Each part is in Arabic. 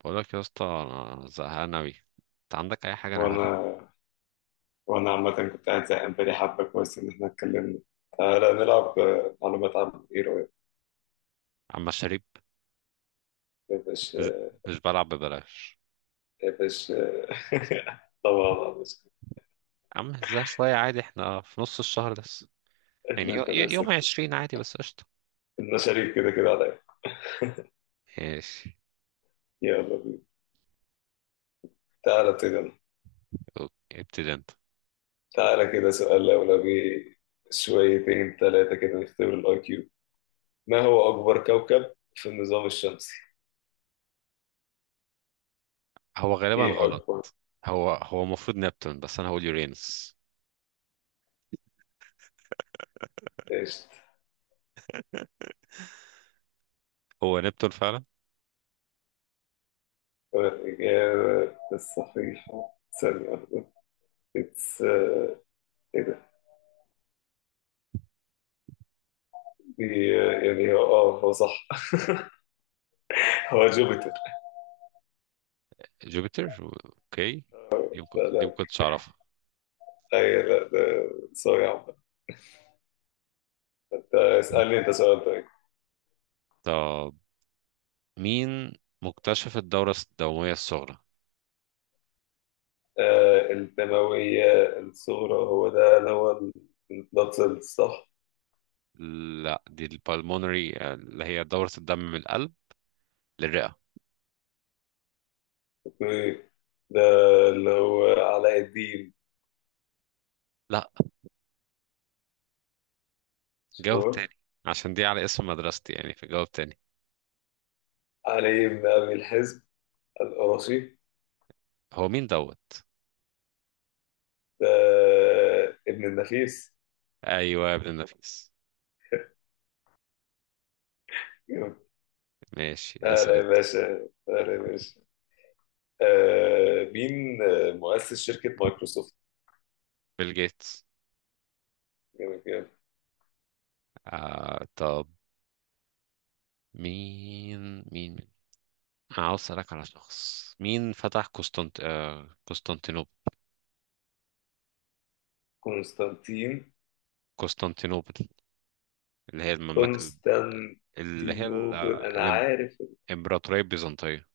بقولك يا اسطى انا زهقان اوي. انت عندك اي حاجه نعملها؟ وانا وانا عامة كنت قاعد زهقان بقالي حبة كويس ان احنا اتكلمنا. تعالى نلعب، معلومات عامة، ايه رأيك؟ اما الشريب. يا مش باشا، مش بلعب ببلاش. يا باشا. طبعا يا باشا. يا عم ازاي؟ شويه عادي، احنا في نص الشهر لسه. يعني اللي انت نفسك يوم فيه. عشرين عادي، بس قشطه. انت شريك كده كده عليا. ماشي. يلا بينا. تعالى ابتدي أنا. اوكي. ابتدي انت. تعالى كده سؤال لولبي، شويتين ثلاثة كده نختبر الاي كيو. ما هو أكبر كوكب في النظام الشمسي؟ هو غالبا ايه غلط. أكبر؟ هو المفروض نبتون، بس انا هقول يورينس. ايش؟ هو نبتون فعلا. الإجابة الصحيحة ثانية واحدة. اتس. يعني هو هو صح. هو جوبيتر. جوبيتر. اوكي. لا دي ما لا كنتش اعرفها. اي لا، ده سوري يا عم. ده اسألني انت سؤال طيب. طب، مين مكتشف الدوره الدمويه الصغرى؟ آه، الدموية الصغرى، هو ده اللي هو البلاد سيلز، صح؟ لا، دي البالمونري، اللي هي دوره الدم من القلب للرئة. اوكي. ده اللي هو علاء الدين. لا، جاوب شوف، تاني، عشان دي على اسم مدرستي يعني، فجاوب تاني. علي بن ابي الحزب القرشي. هو مين دوت؟ ده ابن النفيس. ايوه يا ابن النفيس. جامد. ماشي، اسال اهلا يا انت. باشا، اهلا يا باشا. مين، مؤسس شركة مايكروسوفت؟ بيل جيتس. جامد جامد. طب، مين عاوز اسالك على شخص. مين فتح قسطنطينوبل؟ كونستانتين. قسطنطينوبل، اللي هي المملكه ال- اللي هي ال- آه، كونستانتينوبل انا الإم- عارف. الامبراطوريه البيزنطيه.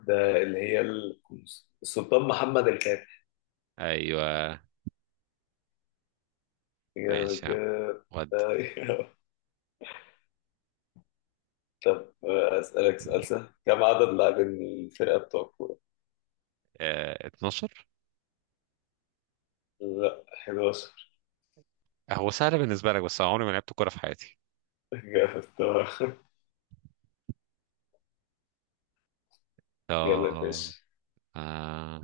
ده اللي هي السلطان محمد الفاتح. ايوه. ماشي يا عم، إجابة- ودي. إجابة- طب اسالك سؤال سهل، كم عدد لاعبين الفرقه بتوع الكوره؟ 12. لا، 11. هو سهل بالنسبه لك، بس أنا عمري ما لعبت كوره في حياتي. جامد طبعا. يلا يا طب. باشا. آه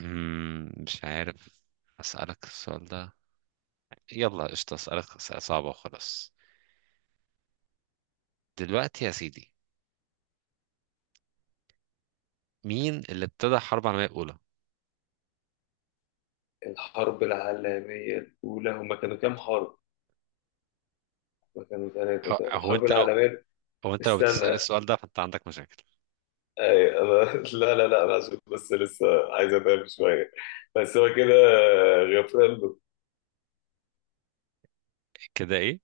مش عارف. أسألك السؤال ده. يلا قشطة، أسألك أسئلة صعبة وخلاص. دلوقتي يا سيدي، مين اللي ابتدى الحرب العالمية الأولى؟ الحرب العالميه الاولى، هما كانوا كام حرب؟ هما كانوا هو ثلاثه هو الحرب أنت لو العالميه. هو أنت لو بتسأل استنى، السؤال ده فأنت عندك مشاكل. أي أنا. لا. أنا عشان بس لسه عايز أتعب شوية. بس هو كده، غفران. كده إيه؟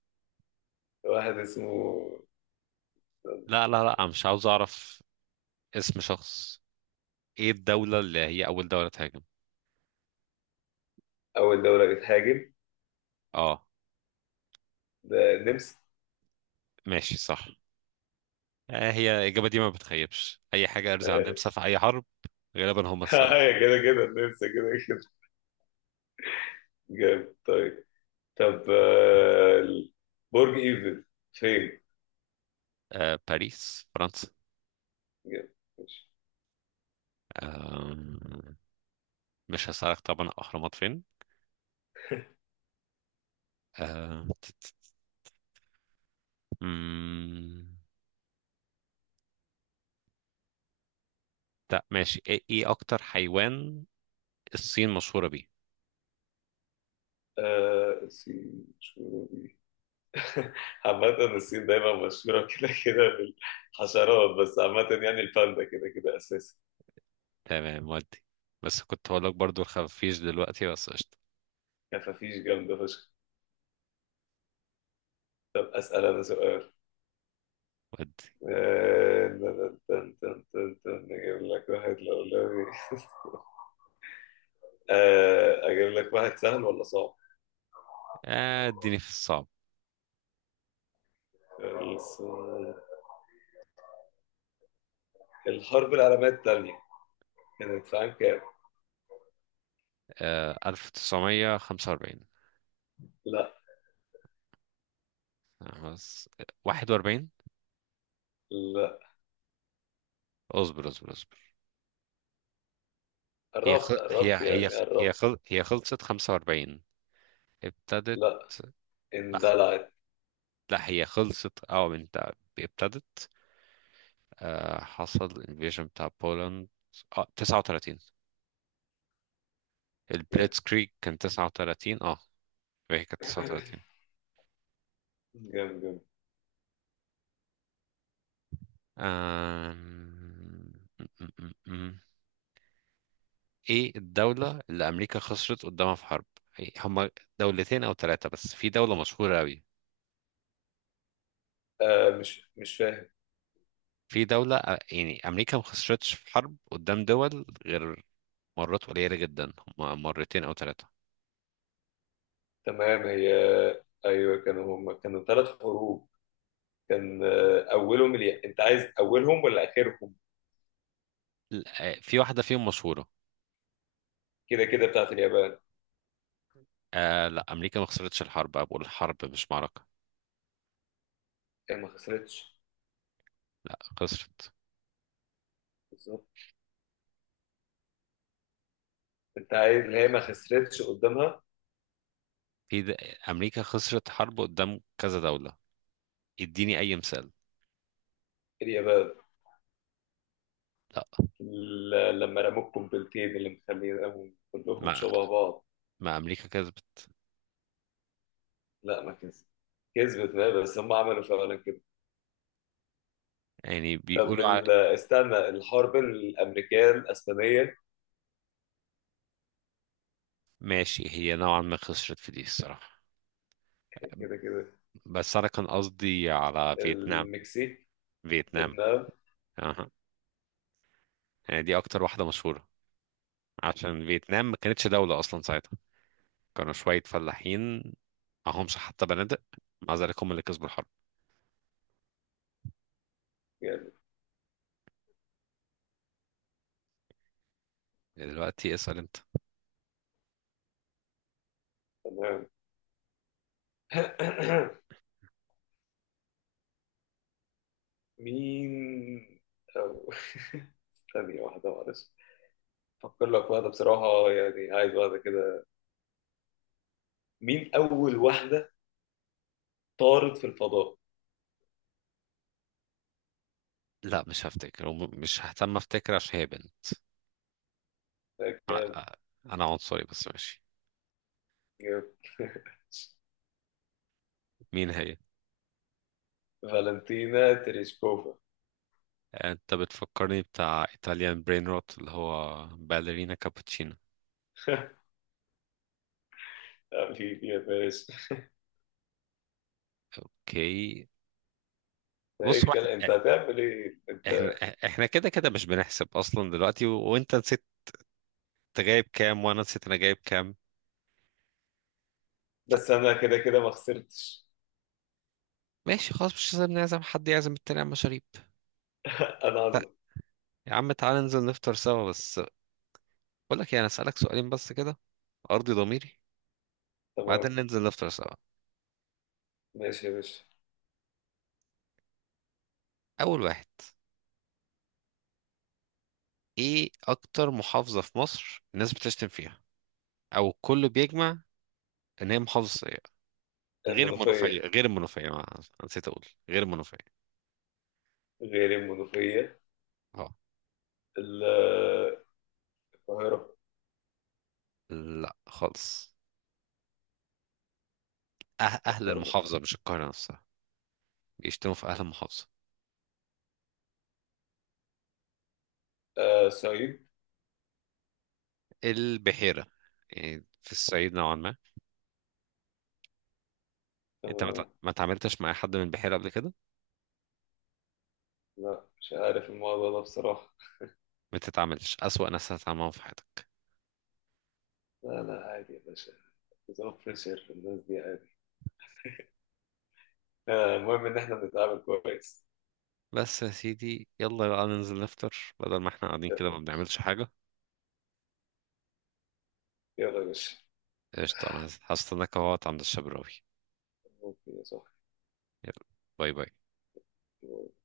واحد اسمه. لا لا لا، أنا مش عاوز أعرف اسم شخص. إيه الدولة اللي هي أول دولة تهاجم؟ أول دولة بتهاجم، أه. ده النمسا. ماشي صح. هي الإجابة دي ما بتخيبش أي حاجة، أرزع عن النمسا في أي حرب، غالبا هم السبب. أيوة كده كده، النمسا كده كده. جامد. طيب، طب، برج إيفل فين؟ باريس، فرنسا. جامد. ماشي. آه، مش هسألك طبعا الأهرامات فين. آه... تت- تت- مم... لا ماشي. ايه اكتر حيوان الصين مشهورة بيه؟ آه، الصين مشهورة بيه. عامة الصين دايما مشهورة كده كده بالحشرات، بس عامة يعني الباندا كده كده أساسي. تمام ودي. بس كنت هقول لك برضو الخفيش دلوقتي، بس قشطة. كفافيش جامدة فشخ. طب أسأل أنا سؤال. ودي. آه، تن- تن- تن- تن- تن. أجيب لك واحد أجيب لك واحد سهل ولا صعب؟ اديني في الصعب. الص- الحرب العالمية التانية كانت في عام كام؟ 1945. لا. خلاص. 41. لا. اصبر اصبر اصبر. هي خ... قربت هي قربت، هي يعني هي قربت. خل... هي خلصت 45. ابتدت. لا، لا اندلعت. لا، هي خلصت، اه انت. ابتدت. حصل invasion بتاع بولند. اه، 39. جامد. البليتس كريك كان 39، اه. هي كانت 39. جامد جامد. أم... م- م- م- م. ايه الدولة اللي أمريكا خسرت قدامها في حرب؟ إيه، هما دولتين أو ثلاثة، بس في دولة مشهورة أوي. آه، مش فاهم. يعني أمريكا ما خسرتش في حرب قدام دول، غير مرات قليلة جدا، هما مرتين أو ثلاثة. تمام. هي، أيوه كانوا، هم كانوا ثلاث حروب. كان أولهم اليا... أنت عايز أولهم ولا آخرهم؟ في واحدة فيهم مشهورة. كده كده بتاعت اليابان. آه لا، أمريكا ما خسرتش الحرب، أنا بقول حرب مش معركة. هي ما خسرتش. لا، خسرت. بالظبط. انت عايز اللي هي ما خسرتش قدامها. في د... آه، أمريكا خسرت حرب قدام كذا دولة، اديني اي مثال. اليابان. لا. لما رموا القنبلتين اللي مخليهم كلهم ما شبه بعض. ما امريكا كسبت. لا ما كسبت. كسبت بقى، بس هم عملوا فعلا كده. يعني طب بيقولوا على... استنى، الحرب الامريكيه الاسبانيه. ماشي، هي نوعا ما خسرت في دي الصراحة، كده كده. بس انا كان قصدي على فيتنام. المكسيك. فيتنام. فيتنام. اها. يعني دي اكتر واحدة مشهورة، عشان فيتنام ما كانتش دولة اصلا ساعتها، كانوا شوية فلاحين، معهمش حتى بنادق. مع ذلك هم اللي كسبوا الحرب. يعني. دلوقتي اسأل انت. تمام. مين، أو... ثانية واحدة معلش، أفكر لك واحدة بصراحة، يعني عايز واحدة كده. مين أول واحدة طارت في الفضاء؟ لا مش هفتكر، مش ههتم افتكر عشان هي بنت. آه، انا عنصري بس ماشي. جامد. مين هي؟ فالنتينا تريشكوفا. انت بتفكرني بتاع ايطاليان برين روت، اللي هو باليرينا كابوتشينو. حبيبي يا باشا. اوكي. ده ايه بص، هو الكلام، انت احنا هتعمل ايه احنا انت؟ إحنا كده كده مش بنحسب اصلا دلوقتي، وانت نسيت. انت جايب كام وانا نسيت انا جايب كام. بس انا كده كده ما خسرتش. ماشي خلاص، مش لازم نعزم حد، يعزم التاني على المشاريب. انا طيب. عظمة. يا عم تعالى ننزل نفطر سوا، بس بقول لك ايه، انا اسالك سؤالين بس كده، ارضي ضميري، بعدين تمام. ننزل نفطر سوا. ماشي يا باشا. اول واحد، ايه اكتر محافظة في مصر الناس بتشتم فيها، او الكل بيجمع ان هي محافظة، غير المنوفية، المنوفية. غير المنوفية، ما نسيت أقول غير المنوفية. غير المنوفية. اه. ال- القاهرة. لا خالص. أه، أهل أكتر محافظة. المحافظة مش القاهرة نفسها، بيشتموا في أهل المحافظة. آه، صعيد. البحيرة، يعني في الصعيد نوعا ما. أنت تمام. ما تعاملتش مع حد من البحيرة قبل كده، لا مش عارف الموضوع ده بصراحة. ما تتعاملش، أسوأ ناس هتتعاملوا في حياتك. لا لا، عادي يا باشا. نظام فريشر الناس دي، عادي. آه المهم إن إحنا بنتعامل كويس. بس يا سيدي، يلا بقى ننزل نفطر، بدل ما احنا قاعدين يلا يا كده ما باشا، بنعملش حاجة. يلا يا باشا. قشطة، أنا هستناك أهوت عند الشبراوي. ممكن يا يلا، باي باي. صاحبي.